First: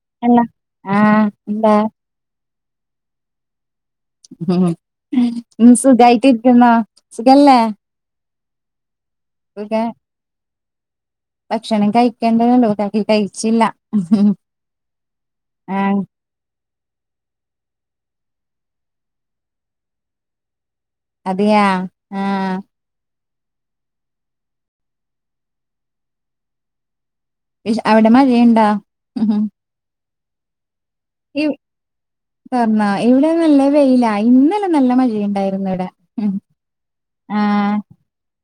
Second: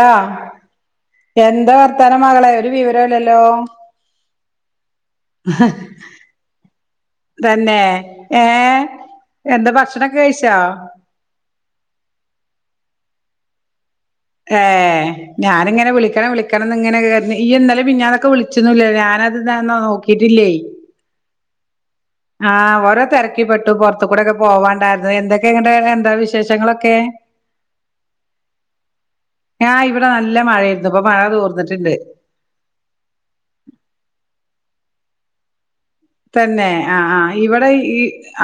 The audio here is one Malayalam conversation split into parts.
ഹലോ അല്ല എന്താ വർത്താനം മകളെ ഒരു വിവരൊ ഇല്ലല്ലോ? ഉം സുഖായിട്ടിരിക്കുന്നു സുഖല്ലേ? ഏഹേഎന്താ സുഖ ഭക്ഷണൊക്കെ കഴിച്ചോ? ഭക്ഷണം കഴിക്കേണ്ടതുള്ളു കാക്കി കഴിച്ചില്ല. ഏഹേ ഞാനിങ്ങനെ ആഹ് വിളിക്കണം വിളി ക്കണംന്ന്ങ്ങനെ അർഞ്ഞ് ഇയ്യ് ഇന്നലിം മിഞ്ഞാന്നൊക്കെ വിളിച്ചിന്നൂല്ലെ ഞാനത് ന്നാ നോക്കിയിട്ടില്ലേ. അതെയാ ആഹ് ഓരോ തെരക്കി പ്പെ ട്ടു പൊർത്തു കൂടെക്കെ പോവാണ്ടായിരുന്നു എന്തൊക്കെ ഇങ്ങട്ട് എന്താ വിശേഷങ്ങളൊക്കെ? വിശേ അവിടെ മഴയിണ്ടോ? ആഹ് ഇവിടെ നല്ല മഴയായിരുന്നു ഇപ്പൊ മഴ തോർന്നിട്ടുണ്ട്. തോർന്നോ ഇവിടെ നല്ല വെയിലാ ഇന്നലെ നല്ല മഴയുണ്ടായിരുന്നു ഇവിടെ. തന്നെ ആഹ് ആഹ് ഇവിടെ ഈ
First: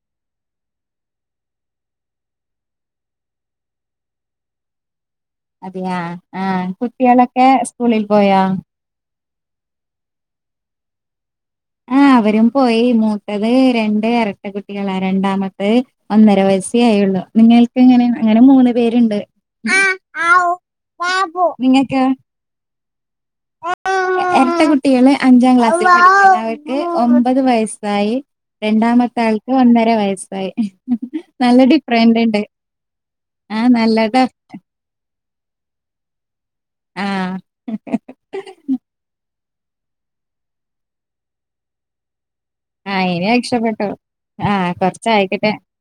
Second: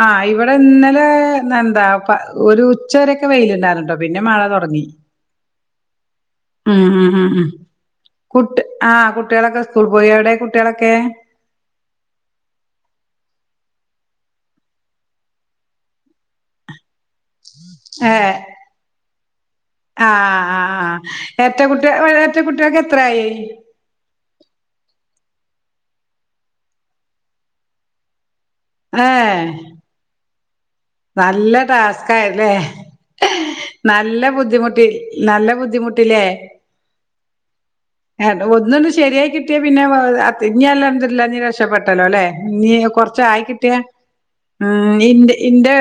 ആഹ് ഇവിടെ ഇന്നലെ എന്താ ഒരു ഉച്ച വരൊക്കെ വെയിലുണ്ടായിരുന്നു ട്ടൊ പിന്നെ മഴ തൊടങ്ങി. അതേയാ ആഹ് കുട്ടിയാളൊക്കെ സ്കൂളിൽ പോയോ? ആഹ് കുട്ടിയാളൊക്കെ സ്കൂൾ പോയി എവിടെ കുട്ടിയാളൊക്കെ? ആഹ് അവരും പോയി മൂത്തത് രണ്ട് എരട്ട കുട്ടികളാ രണ്ടാമത്തെ ഒന്നര വയസ്സ ആയൊള്ളൂ. ഏഹേ ആഹ് ആഹ് ആഹ് നിങ്ങക്ക് എരറ്റ കുട്ടിയ ക്ക് എത്രായി എരട്ട കുട്ടികള് അഞ്ചാം ക്ലാസ്സില് പഠിക്കുന്നു അവർക്ക് ഒമ്പത് വയസ്സായി ഏ രണ്ടാമത്താൾക്ക് ഒന്നര വയസ്സായി നല്ല ഡിഫറന്റ് ഉണ്ട് ടാസ്ക്കായല്ലേ? ആ നല്ല നല്ലതാ ബുദ്ധിമുട്ടി നല്ല ബുദ്ധിമുട്ടിയില്ലേ? ആ ഒന്നൊന്ന് ശരിയായി കിട്ട യാ പിന്നെ ഇനി അൽഹംദുലില്ല ഇഞ്ഞ് രക്ഷപ്പെട്ടല്ലോ ല്ലേ? ഇഞ് ആ ഇനി കൊറച്ചായി കിട്ടിയ രക്ഷപ്പെട്ടു ആ ആഹ് കൊറച്ചായിക്കട്ടെ ഇന്റെ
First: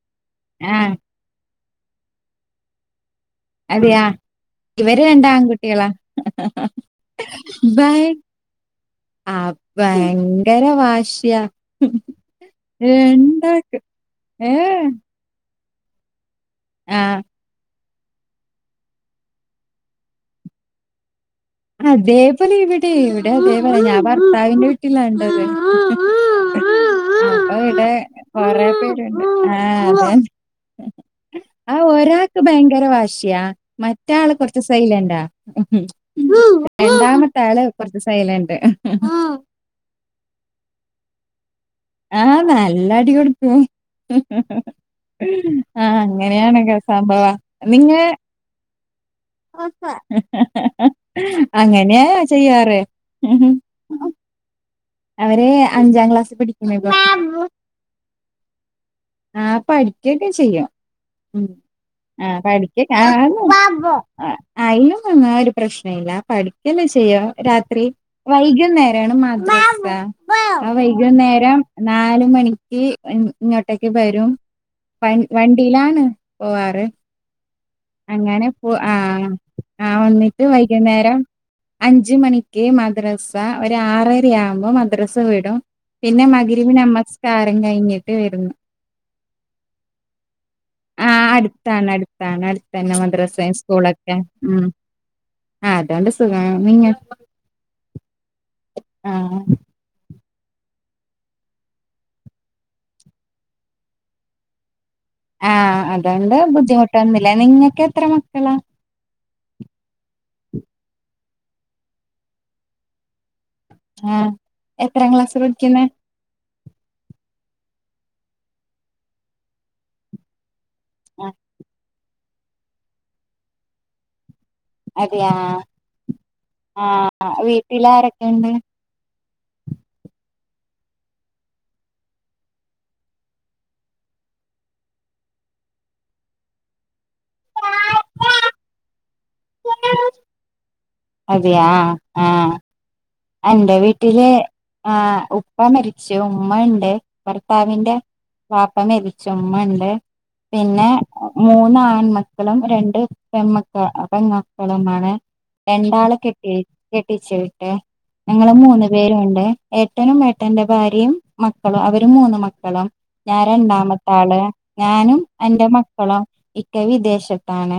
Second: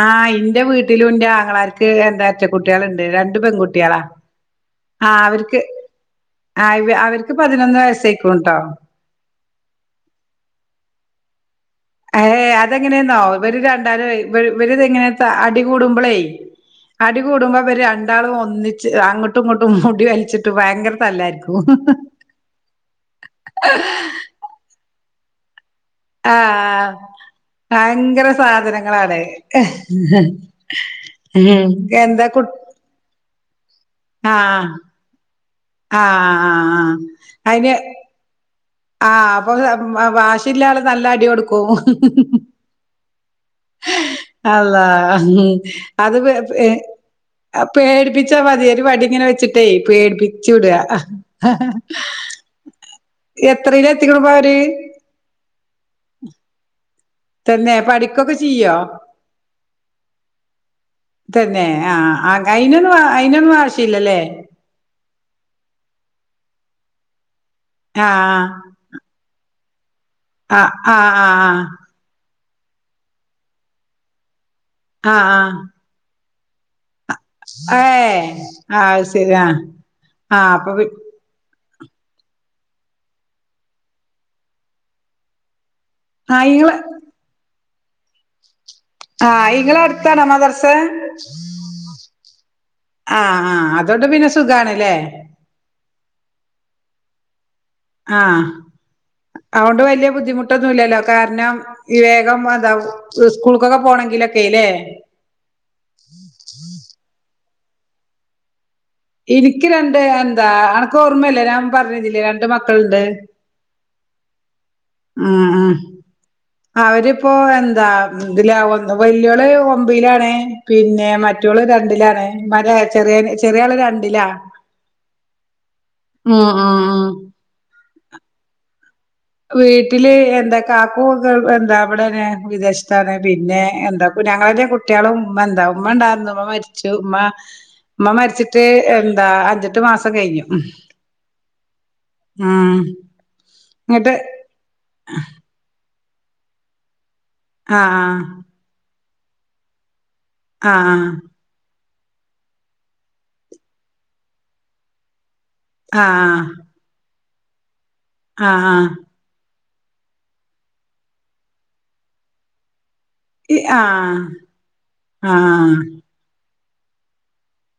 ആഹ് ഇന്റെ ആ വീട്ടിലും ഇന്റെ ആങ്ങളാർക്ക് എരറ്റ കുട്ടികളുണ്ട് രണ്ട് പെൺകുട്ടിയളാ അതെയാ ഇവര് ആഹ് രണ്ട് അവര്ക്ക് ആൺകുട്ടികളാ ആ അവർക്ക് പതിനൊന്ന് ബൈ വയസ്സേയിക്കുണുട്ടോ ആഹ് ഭയങ്കര വാശിയാ ഏഹേ അതെങ്ങെനേന്നോ ഇവര് രണ്ടാക്ക് രണ്ടരും ഏഹ് ഇവര്തിങ്ങനെ അടികൂടുമ്പളേ ആഹ് അടികൂടുമ്പോ ഇവര് രണ്ടാളും ഒന്നിച്ച് അങ്ങോട്ടും ഇങ്ങോട്ടും മുടി വലിച്ചിട്ട് ഭയങ്കര തല്ലായിരിക്കും അതേപോലെ ഇവിടെയും ഇവിടെ അതേപോലെ ഞാൻ ഭർത്താവിന്റെ വീട്ടിലാള്ളത് ആഹ് അപ്പൊ ഇവിടെ ഭയങ്കര കൊറെ സാധനങ്ങളാണ് പേരുണ്ട് ആഹ് അതെ ആ എന്തെ ഒരാൾക്ക് കുട്ടി ഭയങ്കര വശിയാ മറ്റാള് കൊറച്ച് സൈലന്റാ ആഹ് ആഹ് ആഹ് രണ്ടാമത്തെ ആള് അയിന് കൊറച്ച് സൈലണ്ട് ആഹ് അപ്പൊ വാശില്ലാള് നല്ല അടി കൊടുക്കോ ആഹ് നല്ല അടി കൊടുക്കും അള്ളാ ആഹ് അത് അങ്ങനെയാണൊക്കെ സംഭവം നിങ്ങ പേടിപ്പ ച്ച മതിയൊര് വടിങ്ങനെ വെച്ചിട്ടേ പേടിപ്പിച്ചു വിടുക അങ്ങനെയാ ചെയ്യാറ് എത്രീല എത്തിക്കുണു പ്പവര് അവര് അഞ്ചാം ക്ലാസി പഠിക്കുന്ന ഇപ്പം പിന്നെ പഠിക്കൊക്കെ ചെയ്യോ ആഹ്പടിക്കൊക്കെ ചെയ്യും ഉം തന്നെ ആഹ് പഠിക്ക അയിനൊന്നും അയിനൊന്നും ആവശ്യല്ലല്ലേ [unintelligible] അയിലും ഒന്നും ഒരു പ്രശ്ന ഇല്ല പഠിക്കൊക്കെ ചെയ്യോ രാ- ത്രി ആഹ് വൈകുന്നേരാണ് മാദ്രസ ആ ആഹ് ആഹ് ആഹ് വൈകുന്നേരം നാല് മണിക്ക് ഇങ്ങോട്ടേക്ക് വരും വ ആഹ് ആഹ് വണ്ടിയിലാണ് പോവാറ് അങ്ങനെ പോ ആഹ് ആഹ് വന്നിട്ട് ആഹ് അപ്പൊ വൈകുന്നേരം അഞ്ച് മണിക്ക് മദ്രസ ഒര് ആറര ആവുമ്പോ മദ്രസ വിടും പിന്നെ ആഹ് മഗ്രിബ് ഇങ്ങള് നമസ്കാരം കഴിഞ്ഞിട്ട് വരുന്നു ആ ഇങ്ങളെ അടുത്താണോ മദ്രസ ആഹ് അടുത്താണ് അടുത്താണ് അടുത്തന്നെ മദ്രസ ആഹ് ആഹ് അതോണ്ട് സ്കൂളൊക്കെ പിന്നെ ഉ സുഖാണല്ലേ ആഹ് അതോണ്ട് സുഖാണ് നിങ്ങ ആഹ് ആ അതൊണ്ട് വലിയ ബുദ്ധിമു ട്ടൊന്നുമല്ലല്ലോ കാരണം ഈ വേഗം എന്താ സ്കൂൾക്കൊക്കെ പോണമെങ്കിലൊക്കെല്ലേ ആ അതോണ്ട് ബുദ്ധിമുട്ടൊന്നുല്ല നിങ്ങൾക്ക് എത്ര മക്കളാ ഇനിക്ക് രണ്ട് എന്താ അനക്ക് ഓർമ്മയില്ല ഞാൻ പറഞ്ഞുന്നില്ലേ രണ്ട് മക്കളുണ്ട് ആഹ് ആഹ് ആഹ് അവരിപ്പോ എന്താ ഇതിലാ വല്ലിയോള് ഒമ്പയിലാണേ പിന്നെ ആ മറ്റോള് രണ്ടിലാണ് മല ചെറിയ ചെറിയാള് രണ്ടിലാ അതെയാ ഉം ഉം ആ ഉം വീട്ടിൽ ആരൊക്കെണ്ട് വീട്ടില് എന്തൊക്ക കാക്കു എന്താ ഇവിടേന് വിദേശത്താണ് പിന്നെ എന്താക്ക ഞങ്ങള കുട്ട കുട്ടികളും ഉമ്മ എന്താ ഉമ്മ ഉണ്ടായിരുന്നു ഉമ്മ മരിച്ചു ഉമ്മ ഉമ്മ മരിച്ചിട്ട് എന്താ അഞ്ചെട്ട് മാസം കഴിഞ്ഞു അതിയാ ആഹ് ആഹ് ഉം അന്റെ ഇങ്ങട്ട് വീട്ടില് ആഹ് ഉപ്പ മരിച്ചു ഉമ്മണ്ട് ഭർത്താവിന്റെ ആഹ് വാപ്പ മരിച്ചുമ്മണ്ട് പിന്നെ ആഹ് മൂന്ന് ആൺമക്കളും രണ്ട് പെമക്കൾ പെമക്കളുംമാണ് രണ്ടാള് ആഹ് കെട്ടി കെട്ടിച്ച് വിട്ട് ഞങ്ങള് ആഹ് മൂന്ന് പേരും ഉണ്ട് ഏട്ടനും ഏട്ടന്റെ ഭാര്യയും മക്കളും അവര് മൂന്ന് മക്കള ഞാൻ ആഹ് ആഹ് രണ്ടാമത്തെ ആള് ഞാനും എന്റെ മക്കളും ഇക്ക വിദേശത്താണ്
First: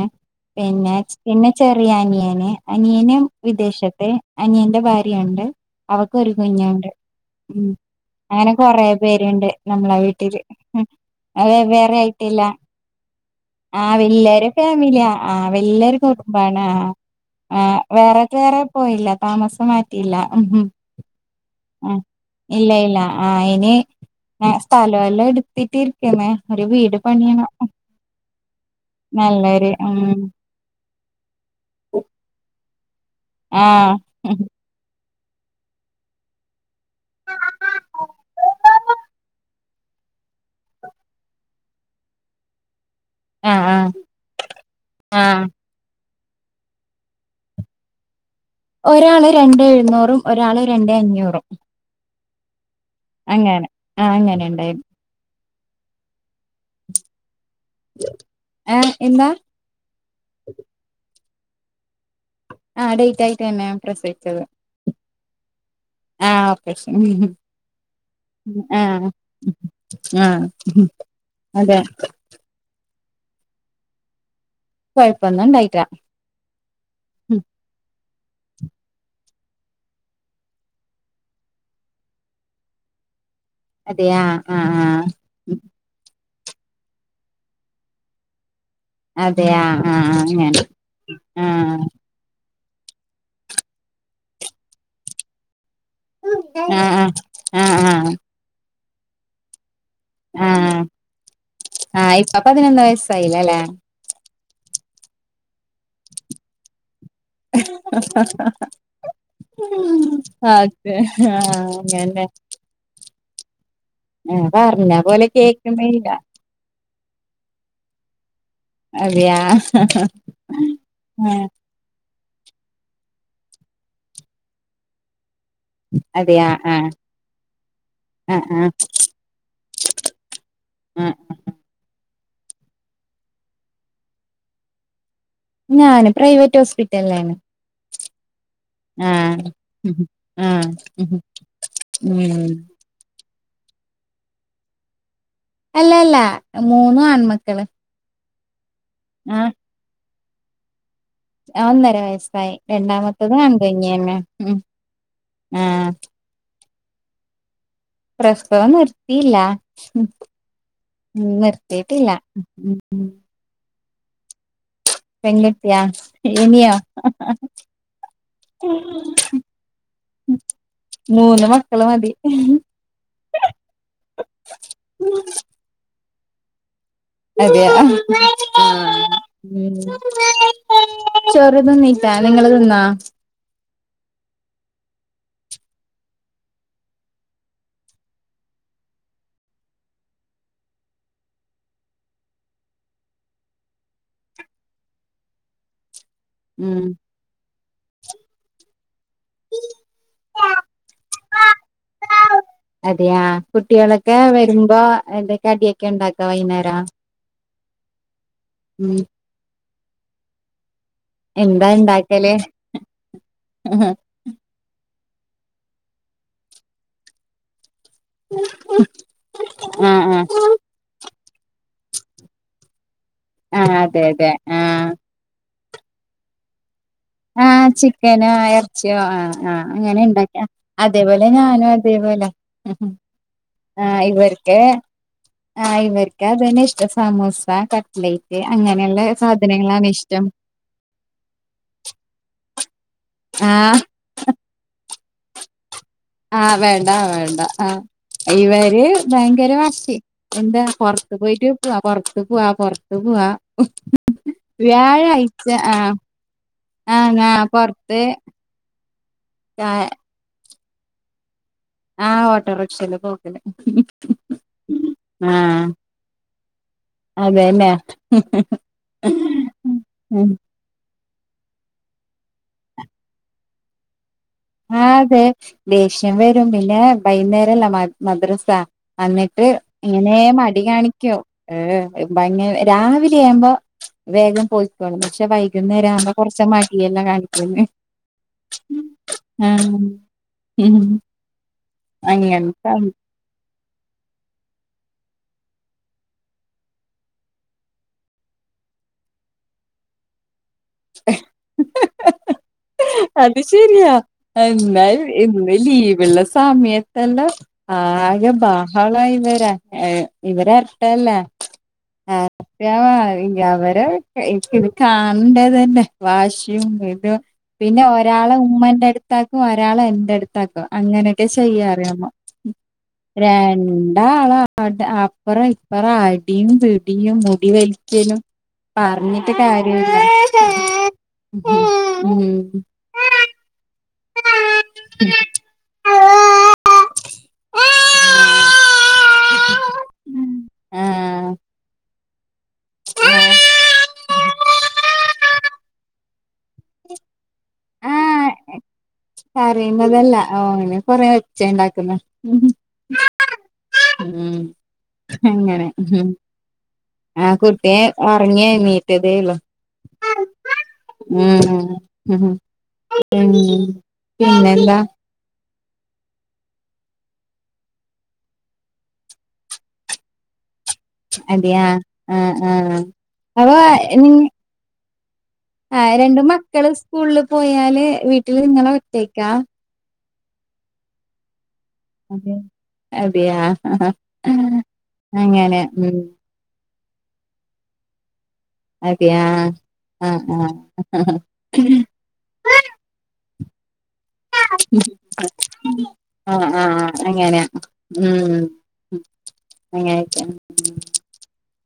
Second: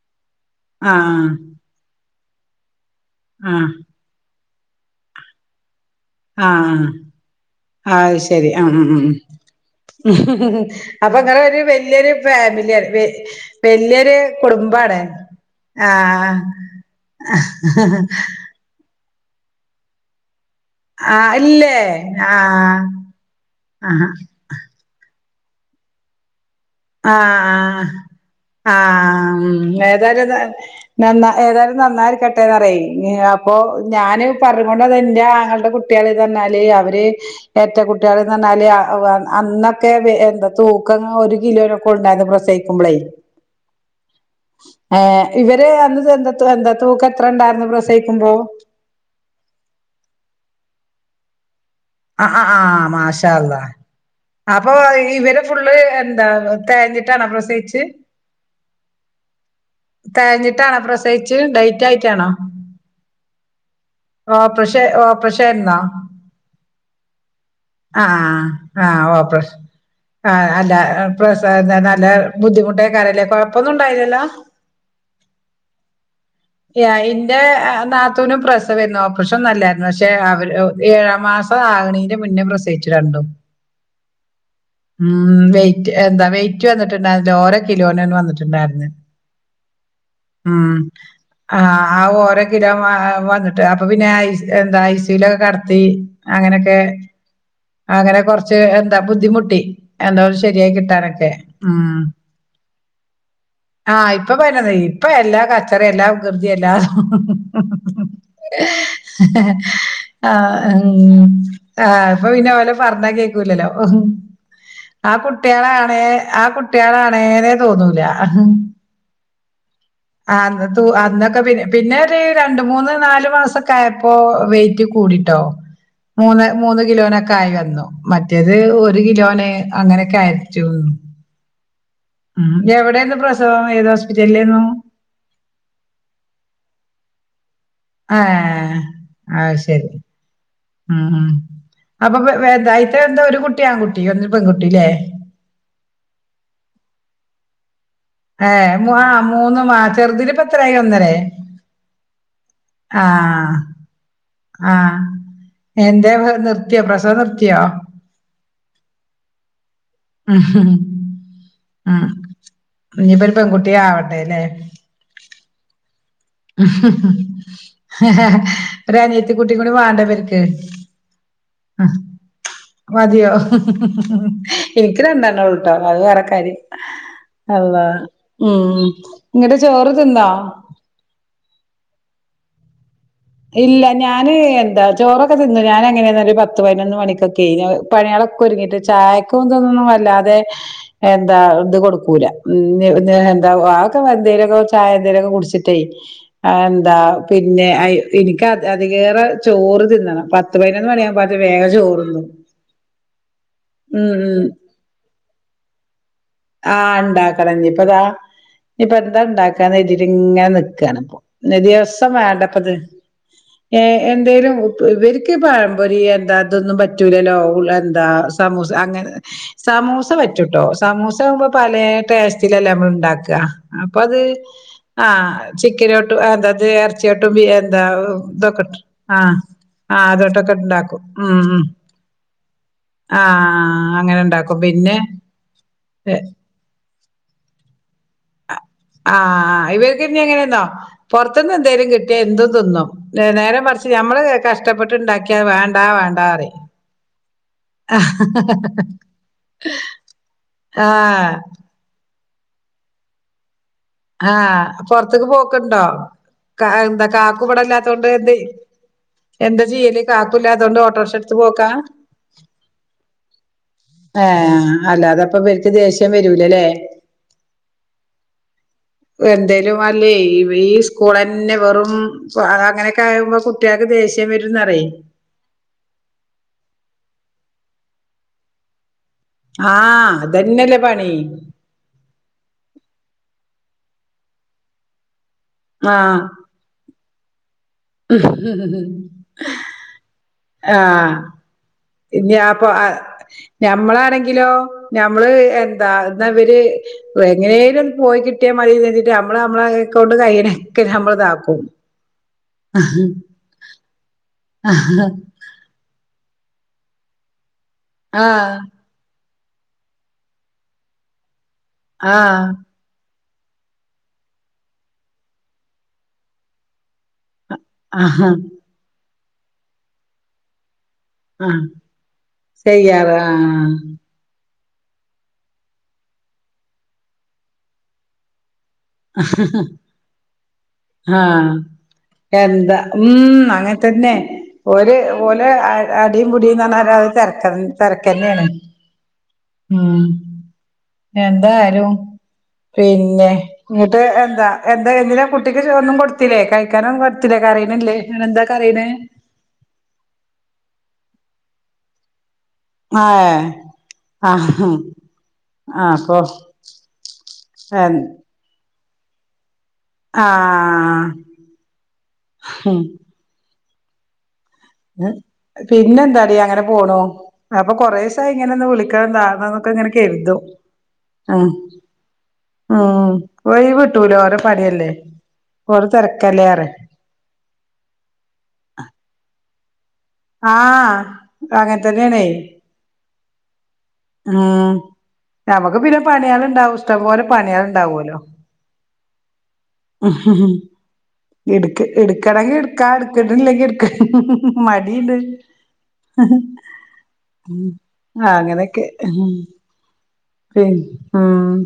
ആഹ് പിന്നെ ചെ പിന്നെ ആഹ് ചെറിയ അനിയന് അനിയനും ആഹ് വിദേശത്ത് അനിയന്റെ ഭാര്യണ്ട് അവക്ക് ഒരു കുഞ്ഞുണ്ട് ഉം ആത് ശെരി അങ്ങനെ ആഹ് കൊറേ ഉം ഉം പേരുണ്ട് നമ്മളെ വീട്ടില് ഉം അപ്പൊ അത് ങ്ങളൊര് വെവ്വേറെ വല്യൊരു ആയിട്ടില്ല ഫാമിലിയാണ് ആഹ് വല്യൊരു വല്ല്യോര് കുടുംബാണ് ഫാമിലിയാ ആഹ് വല്ല്യോരു ആഹ് കുടുംബാണ് ആഹ് ഹ ആഹ് ഹ ഹ ഹ വേറെ വേറെ പോയില്ല താമസം മാറ്റിയില്ല ആഹ് ഇല്ലേ ആഹ് ഇല്ല ആഹ് ഇല്ല ആഹ് ഇനി ആഹ് സ്ഥലോഎല്ലാം എടുത്തിട്ടിരിക്ക്ന്നേ ഒരു വീ ആഹ് ആഹ് ആഹ് ഉം ഏതായാലും താ നന്ന ഏതായാലും നന്നായിരിക്കട്ടെന്നറിയെ അപ്പോ ആഹ് ഞാന് പറ അതുകൊണ്ടതെന്റെ ആങ്ങൾടെ കുട്യാള് തന്നാല് അവര് എരട്ട കുട്യാള്ന്ന് പറഞ്ഞാല് അ വ അന്നൊക്കെ പി എന്താ തൂക്കങ്ങ ഒര് കിലോനൊക്കെ ഉണ്ടായിര്ന്ന് പ്രസവിക്കുമ്പളേ ആഹ് ആഹ് ഏഹ് ആഹ് ഇവ ന്റെ അന്ന് ചെർത് എന്താ തു എന്താ തൂക്കെത്രണ്ടായിരുന്നു പ്രസവിക്കുമ്പോ ഒരാള് രണ്ടെ എഴുന്നൂറും ഒരാള് രണ്ടെ അഞ്ഞൂറും ആഹ് ആഹ് ആഹ് മാഷാഅള്ളാ അങ്ങനെ ആഹ് അങ്ങനെ അപ്പൊ ഉണ്ടായിരുന്നു ഇവര് ഫുള്ള് എന്താണ് തെയഞ്ഞിട്ടാണോ പ്രസവിച്ചത് ഏഹ് എന്താ തെയഞ്ഞിട്ടാണോ പ്രസവിച്ചെ ഡെയ്റ്റായിറ്റാണോ ആഹ് ഡേറ്റ് ആയിട്ട് തന്നെ പ്രസവിച്ചത് ഓപ്രഷേ ഓപ്രഷേര്ന്നൊ ആഹ് ഓപ്രഷ ഉം ഉം ആഹ് ആഹ് ഓപ്രഷ ആഹ് അല്ല അതെ പ്രസവവേദന അല്ല ബുദ്ധിമുട്ടേയ്ക്കാരല്ലേ കൊഴപ്പൊന്നു ഉണ്ടായില്ലല്ലോ കൊഴപ്പൊന്നും ഇണ്ടായിറ്റ ആഹ് ഇന്റെ നാത്തൂനും പ്രസവേര്ന്നു ഓപ്രഷോനൊല്ലായിരുന്നു പക്ഷെ അവര് ഏഴാം മാസ പ്പോ ആക്ണീന്റെ മുന്നെ പ്രസവിച്ചു രണ്ടും അതെയ ആഹ് ആഹ് ആഹ് ഉം വെയിറ്റ് എന്താ വെയിറ്റ് വന്നിട്ടുണ്ടായിരുന്നില്ല ഓരോ കിലോനോയ്ന്നു വന്നിട്ടുണ്ടായിര്ന്നെ അതെയ ആഹ് ആഹ് അങ്ങനെ ആഹ് ആഹ് ഓരോ കിലോ വ വന്നിട്ട് അപ്പൊ പിന്നെ ഐ എന്താ ഐ സൂലൊക്കെ കട്ത്തി അങ്ങനെയൊക്കെ ആഹ് അങ്ങനെ കൊറച്ച് എന്താ ബുദ്ധിമുട്ടി എന്തോന്ന് ആ ശരിയായി കിട്ടാനൊക്കെ ഉം ആ ഇപ്പ പതിനൊന്ന് വയസ്സായില്ലല്ലേ ആഹ് ഇപ്പൊ പിന്നെന്ത ഇപ്പയെല്ലാ കച്ചറെയെല്ലാ വികൃതി എല്ലാ ആഹ് അതെ ഉം ആ ആഹ് അങ്ങനെ പിന്നെ ഓലെ പറഞ്ഞ കേക്കൂലല്ലോ പറഞ്ഞ പോലെ ആകുട്യാളാണ് കേക്കുന്നില്ല ആ കു ട്ട്യാളാണേനേ തോന്നൂല അതെയാ ആ അന്ന് തൂ ആ അന്നൊക്കെ പിന്നെയും പിന്നൊര് രണ്ട് മൂന്ന് നാല് മാസൊക്കായപ്പോ വെയിറ്റ് കൂടിട്ടോ മൂന്ന് അതെയാ ആ മൂന്ന് കിലോനൊക്കെ ആയി വന്നു ആ മറ്റേത് ആ ഒരു കിലോന് അങ്ങനൊക്കെ ആയിറ്റു ആ ഉം എവിടേന്നു പ്രസവം ഏത് ഹോസ്പിറ്റൽലേന്നു ഞാന് പ്രൈവറ്റ് ഹോസ്പിറ്റൽലാണ്. ഏഹ് അയ്ശരി ആ ഉം ഉം അപ്പൊ വ ഇതായിറ്റ എന്തോ ഒരു കുട്ടി ആൺകുട്ടി ഒന്ന് പെൺകുട്ടില്ലേ അല്ലല്ല മൂന്നും ആൺമക്കള് ഏഹ് മൂ ആഹ് മൂന്ന് ആ ചെറുതിന്പ്പെത്രായി ഒന്നരേ ഒന്നര വയസ്സായി രണ്ടാമത്തതും ആഹ് ആൺകുഞ്ഞെന്നെ ഉം ആഹ് എങ്ങ് ന്ർ ത്തിയോ പ്രസവം നിർത്തിയോ? പ്രസവം നിർത്തിയില്ല ഉം നിർത്തീട്ടില്ല ഉം ഇഞ്ഞ്പ്പൊരു പെൺകുട്ടിയാവട്ടെ അല്ലേ പെൺകുട്ടിയാ ഇനിയോ ഒരനിയത്തി കുട്ടി കൂടി വാണ്ടെ ഇവര്ക്ക് മൂന്ന് മക്കള് മതി മതിയോ എന്ക്ക് രണ്ടെണ്ണൊള്ളൂ ട്ടോ അത് വേറെ കാരൃം അതെയ അള്ളാ ഉം ഉം ഇങ്ങട്ട് ചോറ് തിന്നാ ചോറ് തിന്നില്ലാ നിങ്ങള് തിന്നാ ഇല്ല ഞാന് എന്താ ചോറൊക്കെ തിന്നു ഞാനെങ്ങനേന്നറിയോ ഒരു പത്ത് പതിനൊന്ന് മണിക്കൊക്കെയെ പണിയളൊക്കൊരുങ്ങീട്ടെ ചായക്കും ഇതൊന്നും വല്ലാതെ എന്താ ഇത് കൊടുക്കൂല ഉം ഇത് എന്താ അതൊക്കെപ്പ എന്തേലൊക്കെ ചായെന്തേലൊക്കെ കുടിച്ചിട്ടേ ഉം അയെന്താ പിന്നെ അയ് ഇന്ക്ക് അ അതിലേറെ ചോറ് തിന്നണം പത്ത് പതിനൊന്ന് മണിയാവുമ്പൊ മറ്റും വേഗം ചോറ്ണ്ണും അതെയാ കുട്ടിയോളക്കെ വെരുമ്പോ എന്തേ കടിയൊക്കെണ്ടാക്കാ വൈന്നേരം കളഞ്ഞിപ്പതാ ഇന്പ്പെന്താണ്ടാക്കാന്ന് കര്തീട്ട്ങ്ങനെ നിക്ക്വാണ് ഇപ്പൊ ഇനി എന്താ ദിവസം ഇണ്ടാക്കല് വേണ്ടപ്പത്ത്ന് ആഹ് ഏഹ് എന്തേലുംപ്പ ഇവര്ക്ക് പഴമ്പൊരീ എന്താ ഇതൊന്നും പറ്റൂലല്ലോ പുള്ളാര് ന്താ സമൂസ അങ്ങനെ സമൂസ ആഹ് പറ്റൂട്ടോ സമൂസ ആകുമ്പോ പലേ ടേസ്റ്റിലല്ലേ നമ്മള്ണ്ടാക്ക ആഹ് അപ്പ അതെ അത് അതെ ആഹ് ചിക്കന്ട്ടും അതത് എറച്ചിയോട്ടും ബിയ ആഹ് ന്താ ഓഹ് ചിക്കനോ ഇതൊക്കെട്ട് ഇറച്ചിയോ ആഹ് അങ്ങനെ ആഹ് ഉണ്ടാക്ക അതൊട്ടൊക്കെണ്ടാക്കും അതേപോലെ ഉം ഉം ഞാനും അതേപോലെ ആഹ് അങ്ങനെണ്ടാക്കും പിന്നെ ആഹ് ഇവർക്ക് അതെന്നെഷ്ടം സമോസ കട്ട്ലേറ്റ് അങ്ങനെള്ള സാധനങ്ങളാണ്ഷ്ടം തിന്നോ പൊറത്ത്ന്നെന്തേലും കിട്ടിയ എന്തും തിന്നും ല്ലേ നേരെ ആഹ് മറിച്ച് ഞമ്മള് കഷ്ടപ്പെട്ട്ണ്ടാക്കിയാ വേണ്ടാ വേ ആഹ് വേണ്ടാ വേണ്ടാ ആഹ് പറയും ഇവര് ഭയങ്കര വാശി എന്താ പൊറത്ത് ആഹ് പോയിട്ട് ട്ട്വാ പൊറ്ത്ത് പോവാ പൊറ്ത്ത് പോവാ ആഹ് പൊറത്ത്ക്ക് വ്യാഴാഴ്ച പോക്ക്ണ്ടോ ആഹ് കാ എന്താ ആഹ് ഞാ പൊറത്ത് കാക്കുവടെല്ലാത്തോണ്ട് എന്ത് എന്താ ആഹ് ചെയ്യല് കാക്കുല്ലാത്തോണ്ട് ഓട്ടർഷട്ത്ത് പോക്കാ ആഹ് ഓട്ടോറിക്ഷേല് പോക്കല് ഏഹ് അല്ലാതപ്പ ആഹ് ഇവര്ക്ക് ദേഷ്യം വരൂലല്ലേ അതെല്ലെ വെന്തേലും വല്ലേ ഈ വീസ് കൂളന്നെ വെറും ഇപ്പം അത് അങ്ങനെയൊക്കായ്മ്പോ കുട്ടിയക്ക് ദേഷ്യം വരും ആഹ് അതെ ദേഷ്യം വരും പിന്നേ വൈകുന്നേരല്ലെ മ മദ്റസ അന്നി ട്ട് ആഹ് ഇങ്ങനേ മടി അതന്നെല്ലേ പണി കാണിക്കും ഏഹ് എഹ് ഭയങ്ങര രാവിലേയാമ്പോ വേഗം പോയിക്കോളും പക്ഷെ വൈ കുന്നേരാവുമ്പോ കൊറച്ച് മടിയെല്ലാം കാണിക്കുന്ന് ഉം ഉം ഉം ആഹ് ഉം ആഹ് ഇനി ആപ്പൊ അങ്ങനത്താണ് അഹ് ഞമ്മളാണെങ്കിലോ ഞമ്മള് എന്താ ഇതവര് വെങ്ങനേലും ഒന്ന് പോയി കിട്ടിയാ മതിന്ന് കര്തീട്ട് നമ്മള് നമ്മളെ കൊണ്ട് കയ്യണേ ക്കെ ഞമ്മളിതാക്കും അത് ശെരിയാ എന്നാലും ഇന്ന് ലീവ്ള്ള സമയത്തെല്ലാം ആകെ ആഹ് ബഹളായിരുന്നു രാ ഏഹ് ഇവര ഇരട്ടന്നെ. ഏഹ്, ആഹ് കുട്ടിയാൾ ആയില്ല അവരെ വെ എനിക്ക് ഇത് കാണണ്ടതന്നെ വാശിയും ഇതും പിന്നെ ഒരാളെ ഉമ്മന്റെ അടുത്താക്കും ഒരാളെ എന്റെ അടുത്താക്കും അങ്ങനെ [unintelligible] ആഹ് ചെയ്യാൻ അറിയാമോ ചെയ്യാറ് ആഹ് രണ്ടാളാ ആട്ട് അപ്പറ ഇപ്പറ അടിയും പിടിയും മുടിവലിക്കലും, പറഞ്ഞിട്ട് കാര്യോല്ല ആഹ് ഉം. എന്താ, ഉം അങ്ങൻ തന്നെ ഒര് ഓ ല് അടിയും പുടിയുംന്ന് പറഞ്ഞാല് അത് ഒര് തിരക്ക് തിരക്കന്നെയാണ്. ഉം ആഹ് എന്തായാലും പിന്നെ ഇങ്ങട്ട് എന്താ എന്താ എന്തിനാ കുട്ടിക്ക് ചോറ് ഒന്നും കൊടുത്തിലെ കഴിക്കാനും ഒന്നും കൊടുത്തിലെ കരീനില്ലേ ആഹ് പിന്നെ എന്താ കരീണെ? കരയുന്നതല്ല ഓന് കൊറെ ഒച്ച ഇണ്ടാക്കുന്ന, ഹ് ഹ്. ആഹ് ഉം, ആഹ് അങ്ങനെ ആഹ് ഹും. അപ്പൊ ആഹ്, കുട്ടിയെ ഒറങ്ങി എണീറ്റതേള്ളു. ആഹ് [inaudible] ഉം, ഉം പിന്നെന്താ? ആഹ്, പിന്നെ എന്താടി അങ്ങനെ പോണു. അപ്പൊ കൊറേസായി ഇങ്ങനെ ഒന്ന് വിളിക്കണം കാണണൊന്നൊക്കെ ഇങ്ങനെ കരുതും. ആഹ്, അതെയാ ആഹ് ആഹ് അപ്പൊ നി ഒഴിവ്ട്ടൂല ഓരോ പണിയല്ലേ. ഓള് തെരക്കല്ലേ പറയ്. സ്കൂളിൽ പോയാല് വീട്ടില് ഇങ്ങള് ഒറ്റേക്കാ? ആഹ്, അങ്ങൻ തന്നെയാണെ. അതേയ ആഹ്, ആഹ്. ആഹ്, നമ്മക്ക് പിന്നെ പണിയാള് ഇണ്ടാവും ഇഷ്ടംപോലെ പണിയാള് ഇണ്ടാവൂല്ലോ. അതേയാ, ആഹ്, ആഹ് ഹ് ഹ് ഹ് ഹ് എടുക്കണെങ്കിൽ എടുക്കാ, എടുത്തി ട്ടില്ലെങ്കിൽ എടുക്ക മടീണ്ട് ഇഹ് ഇഹ് ആഹ് ആഹ് അങ്ങനെ ഇഹ് ഉം ആഹ് അങ്ങനെ ക്കെ, ഇഹ്, ഇഹ്. അങ്ങനെയൊക്കെയാണ്. [unintelligible] ആഹ്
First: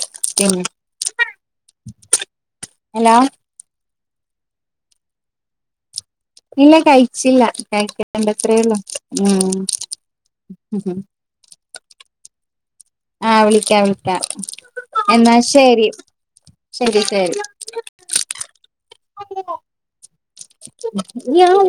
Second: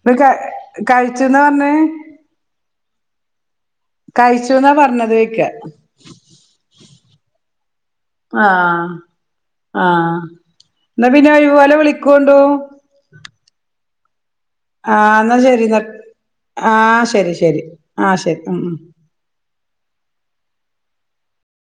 ഇപ്പ ക പിന്നെ കഴിച്ച്ന്നാ പറഞ്ഞേ. ഹലോ കഴിച്ചൂന്നാ പറഞ്ഞത് ചോയ്ക്ക്. ഇല്ല കഴിച്ചില്ല കഴിക്കും. ആഹ്, ആഹ് ഉം ഇന്നാ പിന്നെ ഒഴിവോലെ വിളിക്കേണ്ടൂ. ആഹ്, വിളിക്കാ വിളിക്കാം. ആഹ്, ഇന്നാൽ ശരി ഇന്നാൽ ആഹ് ശരി, ശരി ആഹ് ശരി ഉം, ഉം. [unintelligible]